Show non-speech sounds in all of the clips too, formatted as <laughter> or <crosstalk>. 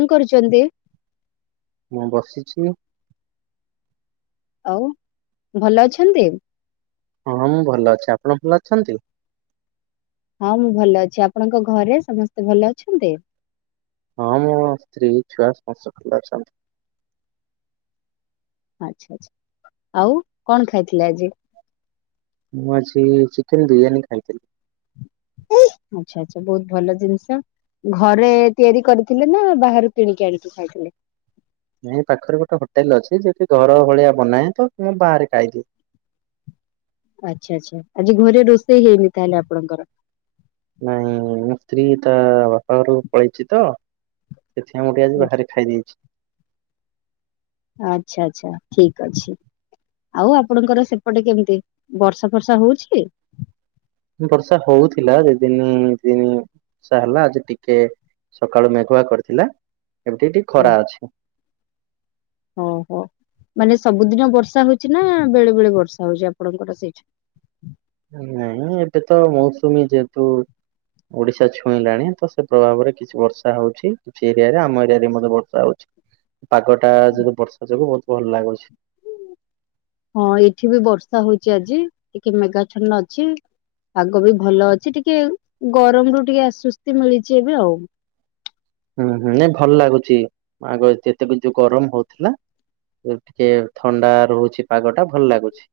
କଣ କରୁଛନ୍ତି ମୁଁ ବସିଛି ଆଉ ଭଲ ଅଛନ୍ତି ହଁଁ ମୁଁ ଭଲ ଅଛି ଆପଣ ଭଲ ଅଛନ୍ତି ହଁ ମୁଁ ଭଲ ଅଛି ଆପଣଙ୍କ ଘରେ ସମସ୍ତେ ଭଲ ଅଛନ୍ତି ହଁ ମୋ ସ୍ତ୍ରୀ ଛୁଆ ସମସ୍ତ ଭଲ ଅଛନ୍ତି। ଆଚ୍ଛା ଆଛା ଆଉ କଣ ଖାଇଥିଲେ ଆଜି ମୁଁ ଆଯି ଚିକେନ ବିରିୟାନୀ ଖାଇଥିଲି। ଆଚ୍ଛା ଆଚ୍ଛା ବହୁତ ଭଲ ଜିନିଷ। ଘରେ ତିଆରି କରିଥିଲେ ନା ବାହାରୁ କିଣିକି ଆଣିକି ଖାଇଥିଲେ ନାଇଁ ପାଖରେ ଗୋଟେ ହୋଟେଲ ଅଛି ଯକି ଘର ଭଳିଆ ବନାଏ ତ ମୁଁ ବାହାରେ ଖାଇଦିଏ ଆଚ୍ଛା ଆଛା ଆଜି ଘରେ ରୋଷେଇ ହେଇନି ତାହେଲେ ଆପଣଙ୍କର ନାଇଁ ମଁ ସ୍ତ୍ରୀ ତା ବାପା ଘରକୁ ପଳେଇଛି ତ ସେଥି ପାଇଁ ମୁ ଟିକେ ଆଜି ବାହାରେ ଖାଇ ଦେଇେଛି ଆଚ୍ଛା ଆଚ୍ଛା ଠିକ ଅଛି। ଆଉ ଆପଣଙ୍କର ସେପଟେ କେମିତି ବର୍ଷା ଫର୍ଷା ହଉଛି ବର୍ଷା ହଉଥିଲା ଦ ଦିନ ଦିନ ବର୍ଷା ହେଲା ଆଜି ଟିକେ ସକାଳୁ ମେଘୁଆ କରିଥିଲା ଏମିତି ଟିକେ ଖରା ଅଛି ଓ ହୋ ମାନେ ସବୁଦିନ ବର୍ଷା ହଉଛି ନା ବେଳେ ବେଳେ ବର୍ଷା ହଉଛି ଆପଣଙ୍କର ସେଇଠି ନାଇଁ ଏବେ ତ ମୌସୁମୀ ଯେହେତୁ ଓଡିଶା ଛୁଇଁଲାଣି ତ ସେ ପ୍ରଭାବରେ କିଛି ବର୍ଷା ହଉଛି। ସେ ଏରିଆ ରେ ଆମ ଏରିଆରେ ମଧ୍ୟ ବର୍ଷା ହଉଛି ପାଗଟା ଯଦି ବର୍ଷା ଯୋଗୁ ବହୁତ ଭଲ ଲାଗୁଛି। ହଁ ଏଠି ବି ବର୍ଷା ହଉଛି ଆଜି ଟିକେ ମେଗା ଛନ ଅଛି ପାଗ ବି ଭଲ ଅଛି ଟିକେ ଗରମରୁୁ ଟିକେ ଆଶୁସ୍ତି ମିଳିଛି ଏବେ ଆଉ ହୁଁ ହୁଁଁ ଭଲ ଲାଗୁଛି ଆଗ ଯେତେକ ଯୋଉ ଗରମ ହଉଥିଲା ଟିକେ ଥଣ୍ଡା ରହୁଛି ପାଗ ଟା ଭଲ ଲାଗୁଛି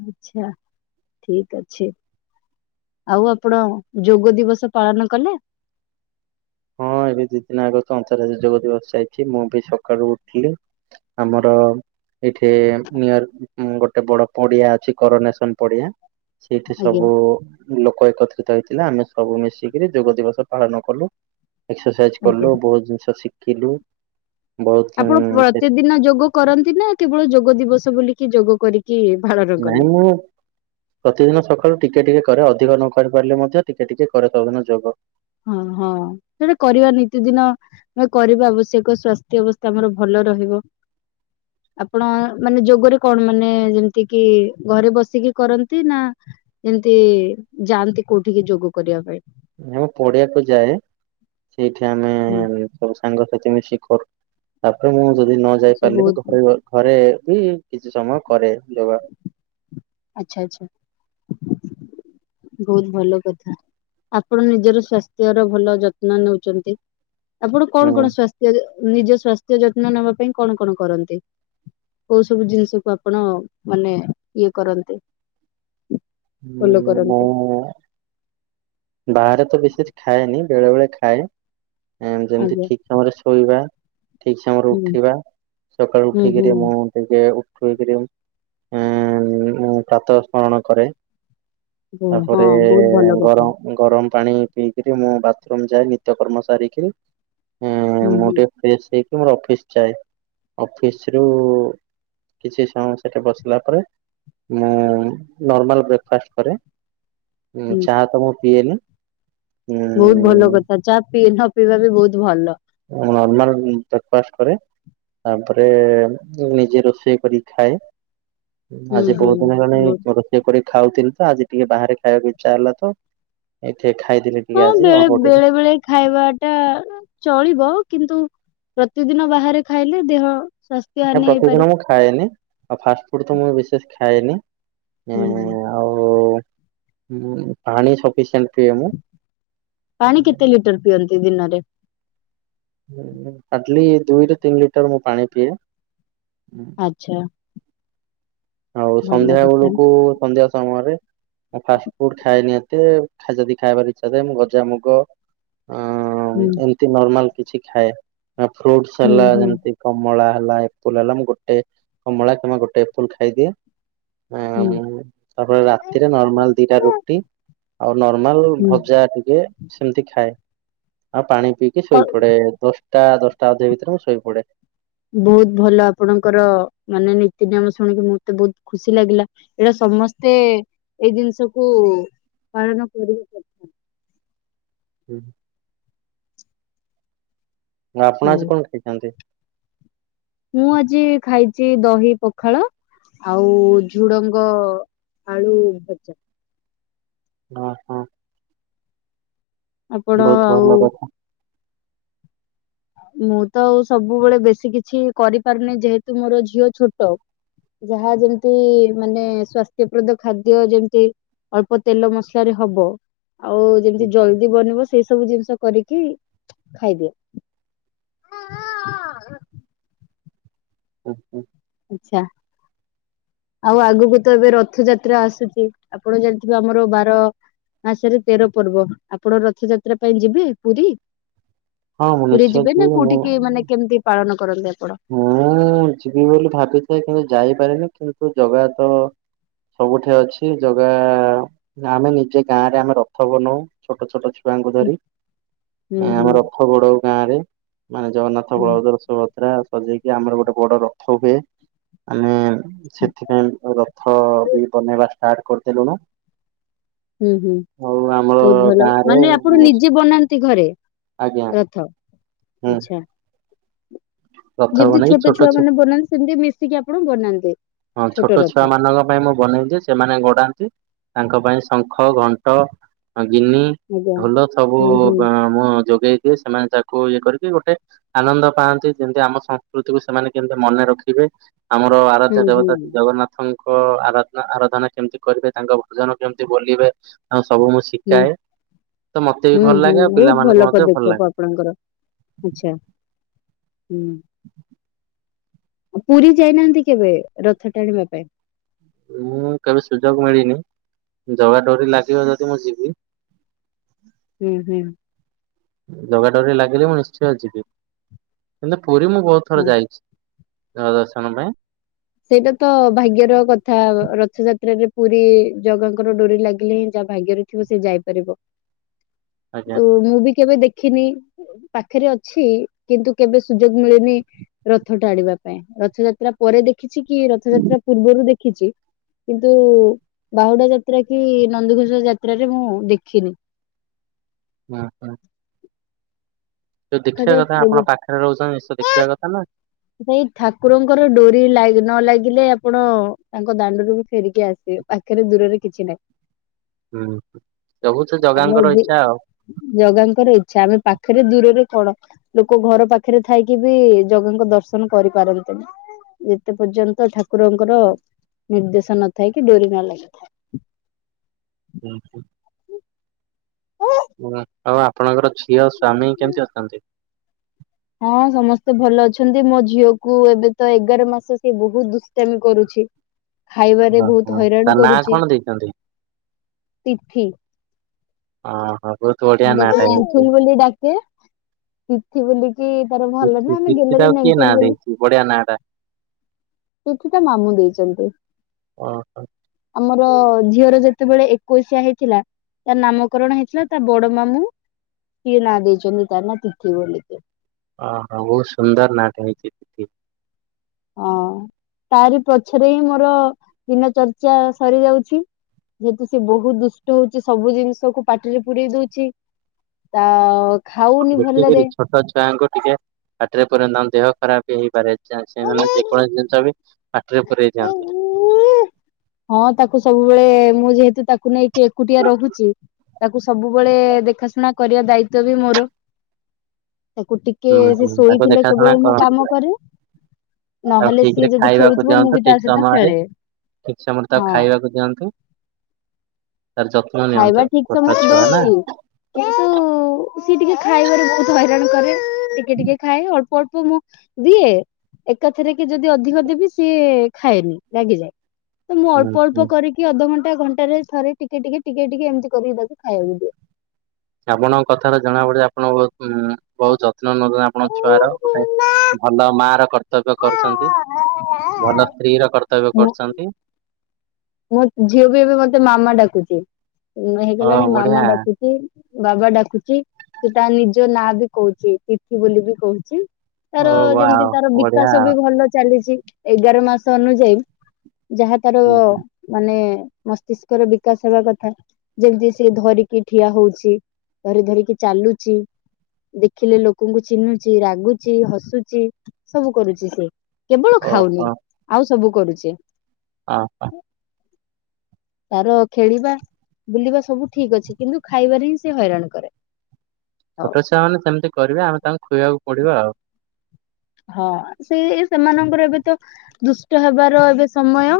ଆଚ୍ଛା ଠିକ ଅଛି। ଆଉ ଆପଣ ଯୋଗ ଦିବସ ପାଳନ କଲେ ହଁ ଏବେ ଦି ଦିନ ଆଗ ତ ଅନ୍ତର୍ରା୍ୟ ଯୋଗ ଦିବସ ଯାଇଛି ମୁଁ ବି ସକାଳୁ ଉଠିଲି ଆମର ଏଇଠି ନିୟର ଗୋଟେ ବଡ ପଡିଆ ଅଛି କରନେସନ ପଡିଆ ସେଇଠି ଆଜ୍ଞା। ସବୁ ଲୋକ ଏକତ୍ରିତ ହେଇଥିଲା ଆମେ ସବୁ ମିଶିକିରି ଯୋଗ ଦିବସ ପାଳନ କଲୁ ଏକ୍ସରସାଇଜ ଆଜ୍ଞା। କଲୁ ବହୁତ ଜିନିଷ ଶିଖିଲୁ ବହୁତ ଆପଣ ସେ ପ୍ରତିଦିନ ଯୋଗ କରନ୍ତି ନା କେବଳ ଯୋଗ ଦିବସ ବୋଲିକି ଯୋଗ କରିକି ପାଳ ନାଇଁ ମୁଁ ପ୍ରତିଦିନ ସକାଳୁ ଟିକେ ଟିକେ କରେ ଅଧିକ ନ କରି ପାରିଲେ ମଧ୍ୟ ଟିକେ ଟିକେ କରେ ସବୁଦିନ ଯୋଗ। ହଁ ହଁ ସେଟା କରିବା ନିତି ଦିନ ଏ କରିବା ଆବଶ୍ୟକ ସ୍ୱାସ୍ଥ୍ୟ ଅବସ୍ଥା ଆମର ଭଲ ରହିବ। <inaudible> ଆପଣ ମାନେ ଯୋଗରେ କଣ ମାନେ ଯେମିତି କିି ଘରେ ବସିକି କରନ୍ତି ନାଁ ଏମତି ଯାଆନ୍ତି କୋଉଠିକି ଯୋଗ କରିବା ପାଇଁ। ନାଁ ପଡ଼ିଆକୁ ଯାଏ ସେଇଠି ଆମେ ହୁଁ ସବୁ ସାଙ୍ଗସଥି ମିଶି କରୁ। ତାପରେ ମୁଁ ଯଦି ନ ଯାଇ ସେ ପାରିଲି ବି ବହୁତ ଦୋକୁଅ ଘରେ ବି କିଛି ସମୟ କରେ ଯୋଗା। ଆଚ୍ଛା ଆଚ୍ଛା। ଭୋଉତ୍ ଭଲ କଥା ଆପଣ ନିଜର ସ୍ଵାସ୍ଥ୍ୟର ଭଲ ଯତ୍ନ ନୋଉଚନ୍ତି। ଆପଣ କଣ ହୁଁ କଣ ସ୍ଵାସ୍ଥ୍ୟ ନିଜ ସ୍ଵାସ୍ଥ୍ୟ ଯତ୍ନ ନବା ପାଇଁ କଣ କଣ କରନ୍ତି? କୋଉ ସବୁ ଜିନିଷକୁ ଆପଣ ମାନେ ଇଏ କରନ୍ତି? ଫୋଲୋ କରନ୍। ମୁଁ ବାହାରେ ତ ବେଶୀଜ୍ ଖାଏନି ବେଳେ ବେଳେ ଖାଏ ଯେମତି ଆଜ୍ଞା ଠିକ୍ ସମୟରେ ଶୋଇବା ଠିକ୍ ସମୟରେ ହୁଁ ଉଠିବା। ସକାଳୁ ହୁଁ ହୁଁ ଉଠିକିରି ମୁଁ ଟିକେ ଉଠୁଇକିରି ଉଁ ଆଁ ମୁଁ ପ୍ରାତଃ ସ୍ମରଣ କରେ। ହୁଁ, ହଁ ତାପରେ ବହୁତ ଭଲ କଥା ଗରମ ଗରମ ପାଣି ପିଇକିରି ମୁଁ ବାଥରୁମ ଯାଏ ନିତ୍ୟ କର୍ମ ସାରିକିରି ହୁଁ ମୁଁ ମୁଁ ହୁଁ ଟିଏ ଫ୍ରସେ ହେଇକି ମୋର ଅଫିସ୍ ଯାଏ ଅଫିସରୁ କିଛି ସମୟ ସେଠି ବସିଲା ପରେ ମୁଁ ନର୍ମାଲ ବ୍ରେକଫାଷ୍ଟ କରେ। ଉଁ ହୁଁ ଚା ତ ମୁଁ ପିଏନି। ବୋହୁତ ଭଲ କଥା ଚା ପି ନ ପିଇବା ବି ବହୁତ ଭଲ। ନର୍ମଲ ବ୍ରେକଫାଷ୍ଟ କରେ। ତାପରେ ନିଜେ ରୋଷେଇ କରି ଖାଏ। ହୁଁ ଆଜି ହୁଁ ବହୁତ ଦିନ ହେଲାଣି ବହୁତ ମୋର ଇଏ କରି ଖାଉଥିଲି ତ ଆଜି ଟିକେ ବାହାରେ ଖାଇବାକୁ ଇଚ୍ଛା ହେଲା ତ ଏଇଠେ ଖାଇଦେଲି। ଟିକେ ହଁ ଆଜି ବେଳେ ଅଳ୍ପ ଟିକେ। ବେଳେ ବେଳେ ଖାଇବା ଟା ଚଳିବ କିନ୍ତୁ ପ୍ରତିଦିନ ବାହାରେ ଖାଇଲେ ଦେହ ସ୍ଵାସ୍ ଆ ପ୍ରତିଦିନ ମୁଁ ଖାଏନି ଆଉ ଫାଷ୍ଟ ଫୁଡ୍ ତ ମୁଁ ବିଶେଷ ଖାଏନି। ହୁଁ ହୁଁ ଏଁ ଆଉ ମୁଁ ପାଣି ସଫିସିଏଣ୍ଟ ପିଏ ମୁଁ ପାଣି କେତେ ଲିଟର ପିଅନ୍ତି ଦିନରେ? ଉଁ ଆଟଲି ଦୁଇରୁ ତିନି ଲିଟର ମୁଁ ପାଣି ପିଏ। ଆଚ୍ଛା। ଆଉ ଭଲ ସନ୍ଧ୍ୟା କଥା ବେଳୁକୁ ସନ୍ଧ୍ୟା ସମୟରେ ମୁଁ ଫାଷ୍ଟ ଫୁଡ୍ ଖାଏ ନି ଏତେ। ଖା ଯଦି ଖାଇବାର ଇଚ୍ଛା ଥାଏ ମୁଁ ଗଜାମୁଗ ଅ ହୁଁ ଏମତି ନର୍ମାଲ କିଛି ଖାଏ ଆ ଫ୍ରୁଟସ୍ ହୁଁ ହେଲା ହୁଁ ଯେମତି। କମଳା ହେଲା ଏପୁଲ ହେଲା ମୁଁ ଗୋଟେ କମଳା କିମ୍ବା ଗୋଟେ ଏପୁଲ ଖାଇଦିଏ। ହୁଁ। ଆଁ ତାପରେ ରାତିରେ ନର୍ମଲ ଦିଟା ରୁଟି ଆଉ ନର୍ମାଲ ହୁଁ ଭଜା ଟିକେ ସେମତି ଖାଏ ଆଉ ପାଣି ପିଇକି ଅ ଶୋଇପଡ଼େ ଦଶ୍ ଟା ଦଶଟା ଅଧେ ଭିତରେ ମୁଁ ଶୋଇ ପଡ଼େ। ବୋହୁତ ଭଲ ଆପଣଙ୍କର ମାନେ ନୀତି ନିୟମ ଶୁଣିକି ମତେ ବୋହୁତ ଖୁସି ଲାଗିଲା। ଏଟା ସମସ୍ତେ ଏଇ ଜିନିଷକୁ ପାଳନ କରିକି ସବୁ <unintelligible> ଆପଣ ହଉ ଆଜି କଣ ଖାଇଚନ୍ତି? ମୁଁ ଆଜି ଖାଇଚି ଦହି ପଖାଳ ଆଉ ଝୁଡଙ୍ଗ ଆଳୁ ଭଜା। ଅ ହଁ। ଆପଣ ବହୁତ ଆଉ ଭଲ କଥା ମୁଁ ତ ଆଉ ସବୁବେଳେ ବେଶୀ କିଛି କରିପାରୁନି ଯେହେତୁ ମୋର ଝିଅ ଛୋଟ ଯାହା ଯେମିତି ମାନେ ସ୍ଵାସ୍ଥ୍ୟପ୍ରଦ ଖାଦ୍ୟ ଯେମତି ଅଳ୍ପ ତେଲ ମସଲାରେ ହବ ଆଉ ଯେମିତି ଜଲଦି ବନିବ ସେଇ ସବୁ ଜିନିଷ କରିକି ଖାଇଦିଅ। <unintelligible> ହୁଁ-ହୁଁ। ଆଚ୍ଛା। ଆଉ ଆଗକୁ ତ ଏବେ ରଥଯାତ୍ରା ଆସୁଚି, ଆପଣ ଜାଣିଥିବେ ଆମର ବାର ମାସରେ ତେର ପର୍ବ, ଆପଣ ରଥଯାତ୍ରା ପାଇଁ ଯିବେ ପୁରୀ? ହଁ ମୁଁ ପୁରୀ ନିଶ୍ଚୟ ଯିବେ ଯିବି ନା ମୁଁ କୋଉଠିକି ମାନେ କେମିତି ପାଳନ କରନ୍ତି ଆପଣ? ମୁଁ ଯିବି ବୋଲି ଭାବିଥାଏ କିନ୍ତୁ ଯାଇପାରେନି କିନ୍ତୁ ଜଗା ତ ସବୁଠି ଅଛି ଜଗା ଆମେ ନିଜେ ଗାଁ ରେ ଆମେ ରଥ ବନଉ ଛୋଟ-ଛୋଟ ଛୁ ଙ୍କୁ ହୁଁ ଧରି ହୁଁ ହୁଁ ଆମ ରଥ ବଡଉ ଗାଁ ରେ ମାନେ ଜଗନ୍ନାଥ ରଥ ହୁଁ ବଳଭଦ୍ର, ସୁଭଦ୍ରା ସଜେଇକି ଆମର ଗୋଟେ ବଡ ରଥ ହୁଏ। ଆମେ ହୁଁ। ସେଥିପାଇଁ ରଥ ବି ବନେଇବା ଷ୍ଟାର୍ଟ କରିଦେଲୁଣୁ। ହୁଁ-ହୁଁ ଆଉ ଆମର ବହୁତ୍ ଭଲ ଗାଁରେ ମାନେ ଆପଣ ନିଜେ ବନାନ୍ତି ଘରେ? ଆଜ୍ଞା ରଥ ହୁଁ ଆଚ୍ଛା। ରଥ ଯେମିତି ବନେଇକି ଛୋଟ ଛୁଆ ଛୁ ମାନେ ବନାନ୍ତି ସେମିତି ମିଶିକି ଆପଣ ବନାନ୍ତି। ହଁ ଛୋଟ ଛୁଆ ମାନଙ୍କ ପାଇଁ ମୁଁ ବନେଇନ୍ତି ସେମାନେ ଗୋଡ଼ାନ୍ତି ତାଙ୍କ ପାଇଁ ଶଙ୍ଖ, ଘଣ୍ଟ, ଗିନି ଆଜ୍ଞା। ଢୋଲ ସବୁ ହୁଁ ହୁଁ ମୁଁ ଯୋଗେଇକି ସେମାନେ ତାକୁ ଇଏ କରିକି ଗୋଟେ ଆନନ୍ଦ ପାଆନ୍ତି ଯେମିତି ଆମ ସଂସ୍କୃତିକୁ ସେମାନେ କେମତି ମନେ ରଖିବେ ଆମର ହୁଁ ଇଷ୍ଟ ହୁଁ ଦେବତା ଶ୍ରୀ ଜଗନ୍ନାଥ ଙ୍କ ଆରାଧ ଆରାଧନା କେମତି କରିବେ ତାଙ୍କ ଭଜନ କେମିତି ବୋଲିବେ ଆଉ ସବୁ ମୁ <unintelligible> ହୁଁ-ହୁଁ ବହୁତ୍ ଭଲ ମଧ୍ୟ ଲାଗେ। ପଦକ୍ଷେପ ଆପଣଙ୍କର ଆଚ୍ଛା। ହୁଁ। <unintelligible> ପୁରୀ ଯାଇନାହାନ୍ତି କେବେ ରଥ ଟାଣିବା ପାଇଁ? ମୁଁ କେବେ ସୁଯୋଗ ମିଳିନି ଜଗା ଡୋରି ଲାଗିବ ଯଦି ମୁଁ ଯିବି। ହୁଁ-ହୁଁ। ଜଗା ଡୋରି ଲାଗିଲେ ମୁଁ ନିଶ୍ଚୟ ଯିବି କିନ୍ତୁ ପୁରୀ ମୁଁ ବହୁତ୍ ଥର ହଁ। ଯାଇଚି। <unintelligible> ଦର୍ଶନ ପାଇଁ। ସେଇଟା ତ ଭାଗ୍ୟର କଥା ରଥଯାତ୍ରାରେ ପୁରୀ ଜଗାଙ୍କର ଡୋରି ଲାଗିଲେ ହିଁ ଯାହା ଭାଗ୍ୟରେ ଥିବ ସେ ଯାଇପାରିବ ଆଜ୍ଞା ତ ମୁଁ ବି କେବେ ଦେଖିନି। ପାଖରେ ଅଛି କିନ୍ତୁ କେବେ ସୁଯୋଗ ମିଳିନି ରଥ ଟାଣିବା ପାଇଁ ରଥଯାତ୍ରା ପରେ ଦେଖିଛି କି ରଥଯାତ୍ରା ପୂର୍ବରୁ ଦେ ଖିଚି କିନ୍ତୁ ବାହୁଡା ଯାତ୍ରା କି ନନ୍ଦିଘୋଷ ଯାତ୍ରାରେ ମୁଁ ଦେଖିନି ମାଆ ଯୋଉ ଦେଖିବା କଥା ଆପଣ ଦେଖାଯାଉ ପାଖରେ ରହୁଛନ୍ତି ନିଶ୍ଚ ଦେଖିବା କଥା ନା ଭାଇ ଠାକୁରଙ୍କର ଡୋରି ଲାଗି ନ ଲାଗିଲେ ଆପଣ ତାଙ୍କ ଦାଣ୍ଡରୁକୁ ଫେରିକି ଆସିବେ ବା ପାଖରେ ଦୂରରେ କିଛି ନାହିଁ ହୁଁ ସବୁ ସେ ଜଗାଙ୍କର ଆମେ ଇଚ୍ଛା ଆଉ। ଜଗାଙ୍କର ଇଚ୍ଛା ଆମେ ପାଖରେ ଦୂରରେ କଣ ଲୋକ ଘର ପାଖରେ ଥାଇକି ବି ଜଗଙ୍କ ଦର୍ଶନ କରିପାରନ୍ତିନି। ଯେତେ ପର୍ଯ୍ୟନ୍ତ ଠାକୁରଙ୍କର ନିର୍ଦ୍ଦେଶ ନଥାଏ କି ଡୋରି ନ ଲାଗିଥାଏ। ହୁଁ ହୁଁ ଆଉ ଆପଣଙ୍କର ଝିଅ ସ୍ଵାମୀ କେମିତି ଅଛନ୍ତି? ହଁ ସମସ୍ତେ ଭଲ ଅଛନ୍ତି ମୋ ଝିଅକୁ ଏବେ ତ ଏଗାର ମାସ ସି ବହୁତ ଦୁଷ୍ଟାମୀ କରୁଛି। ଖାଇବାରେ ବହୁତ ଓହୋ ହଇରାଣ ତା ନାଁ କରୁଛି କଣ ଦେଇଛନ୍ତି? ତିଥି ଓ ହ ମୁ ତାକୁ ପେଣ୍ଠୁଲି ବୋଲି ଡାକେ ତିଥି ବୋଲିକି ତାର ଭଲ ତିଥି ନା ଆମେ ତିଥି ଗଲେରେ ଟାକୁ କିଏ ନାଁ ନେଇାଇଥିଲୁ ବୋଲି ଦେଇଛି ବଢିଆ ନାଁ ଟା ତଠି ତା ମାମୁଁ ଦେଇଛନ୍ତି। ଓ ହୋ ଆମର ଝିଅର ଯେତେବେଳେ ଏକୋଇଶିଆ ହେଇଥିଲା ତାର ନାମକରଣ ହେଇଥିଲା। ତା ବଡ ମାମୁଁ ସିଏ ନାଁ ଦେଇଛନ୍ତି ତାର ନା ତିଥିି ବୋଲିକି ଓହୋ ବହୁତ ସୁନ୍ଦର ନା ଟା ହେଇଛି। ତିଥି। ହଁ ତାରି ପଛରେ ହିଁ ମୋର ଦିନ ଚର୍ଚ୍ଚା ସରି ଯାଉଛି। ଯେହେତୁ ସେ ବହୁତ ଦୁଷ୍ଟ ହଉଛି ସବୁ ଜିନିଷକୁ ପାଟିରେ ପୂରେଇ ଦଉଛି। ତା ଖାଉନି ଭଲରେ ଦେଖିକରି ଛୋଟ ଛୁଆଙ୍କୁ ଟିକେ ପାଟିରେ ପୁରନ୍ତ ଦେହ ଖରାପ ହେଇପାରେ। ସେମାନେ ଯେକୌଣସି ଜିନିଷ ବି ପାଟିରେ ପରେଇ ଦିଅନ୍ତି। ହଁ ତାକୁ ସବୁବେଳେ ମୁଁ ଯେହେତୁ ତାକୁ ନେଇକି ଏକୁଟିଆ ରହୁଛି। ତାକୁ ସବୁବେଳେ ଦେଖାଶୁଣା କରିବା ଦାୟିତଵ ବି ମୋର ତାକୁ ଟ କି ହୁଁ ହୁଁ ସେ ତାକୁ ଶୋଇଥିଲେ ଦେଖାଶୁଣା କେବଳ ମୁଁ କାମ କରନ୍ତୁ କରେ। ତାକୁ ନହେଲେ ଠିକ ରେ ସିଏ ଯଦି ଖାଇବାକୁ ଖେଳୁଥିବ ମୁଁ ଦିଅନ୍ତୁ ବି ତା ଠିକ ସହିତ ସମୟରେ। ଖେଳେ। ଠିକ ସମୟରେ ତାକୁ ହଁ। ଖାଇବାକୁ ଦିଅନ୍ତୁ ତାର ଯତ୍ନ କୁଣ ଖାଇବା ନିଅନ୍ତ ଠିକ ଛୋଟ ସମୟରେ ଛୁଆ ନା। ଦଉଛି କିନ୍ତୁ ସିଏ ଟିକେ ଖାଇବାରେ ବହୁତ ହଇରାଣ କରେ ଟିକେ ଟିକେ ଖାଏ ଅଳ୍ପ ଅଳ୍ପ ମୁଁ ଦିଏ ଏକାଥରେ କି ଯଦି ଅଧିକ ଦେବି ସିଏ ଖାଏନି ଲାଗିଯାଏ। ତ ମୁଁ ହୁଁ ଅଳ୍ପ ଅଳ୍ପ ହୁଁ। କରିକି ଅଧଘଣ୍ଟା ଘଣ୍ଟାରେ ଥରେ ଟିକେ ଟିକେ ଟିକେ ଟିକେ ଏମିତି କରିକି ତାକୁ ଖାଇବାକୁ ଦିଏ ଆପଣଙ୍କ କଥାରେ ଜଣା ପଡେ ଆପଣଙ୍କ ବହୁ ବହୁତ ଯ ନ ନ ଆପଣଙ୍କ ଛୁଆର ଗୋଟେ ଭଲ ମା ର କର କର୍ତ୍ତବ୍ୟ କରୁଛନ୍ତି ଭଲ ସ୍ତ୍ରୀ ର କର୍ତ୍ତବ୍ୟ କରୁଛନ୍ତି। ମୋ ଝିଅ ବି ଏବେ ମତେ ମାମା ଡାକୁଚ ଓ ହେଇଗଲାଣି ବଢିଆ ମାମା ଡାକୁଛି ବାବା ଡାକୁଛି ସେ ତା ନିଜ ନାଁ ବି କହୁଛି ତିଥି ବୋଲି ବି କହୁଛି ଓ ତାର ଯେମତି ୱାଓ ତାର ବଢିଆ ବିକାଶ ବି ଭଲ ଚାଲିଛି। ଏଗାର ମାସ ଅନୁଯାୟୀ ଯାହା ତାର ମାନେ ମସ୍ତିଷ୍କ ର ବିକାଶ ହବା କଥା ଯେମିତି ସି ଧରିକି ଠିଆ ହଉଛି। ଧରି ଧରିକି ଚାଲୁଛି। ଦେଖିଲେ ଲୋକଙ୍କୁ ଚିହ୍ନୁଛି ରାଗୁଛି ହସୁଛି ସବୁ କରୁଛି ସେ କେବଳ ଖାଉନି ଓହୋ ଆଉ ସବୁ କରୁଚି। ହଁ ହ ତାର ଖେଳିବା ବୁଲିବା ସବୁ ଠିକ ଅଛି କିନ୍ତୁ ଖାଇବାରେ ହିଁ ସେ ହଇରାଣ କରେ। ହଉ ଛୋଟ ଛୁଆ ମାନେ ସେମିତିିବେ ଆମେ ତାଙ୍କୁ ଖୁଇବାକୁ ପଡିବା ଆଉ। ହଁ ସେ ସେମାନଙ୍କର ଏବେ ତ ଦୁଷ୍ଟ ହେବାର ଏବେ ସମୟ।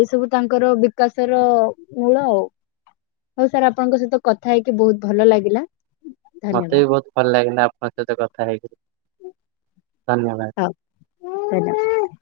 ଏଇ ସବୁ ତାଙ୍କର ବିକାଶ ର ମୂଳ ଆଉ। ହଉ ସାର୍ ଆପଣଙ୍କ ସହିତ କଥା ହେଇକି ବହୁତ ଭଲ ଲାଗିଲା। ମତେ ଧନ୍ୟବାଦ ବି ବହୁତ ଭଲ ଲାଗନି ଆପଣଙ୍କ ସହିତ କଥା ହେଇକରି। ହୁଁ ଧନ୍ୟବାଦ ହଁ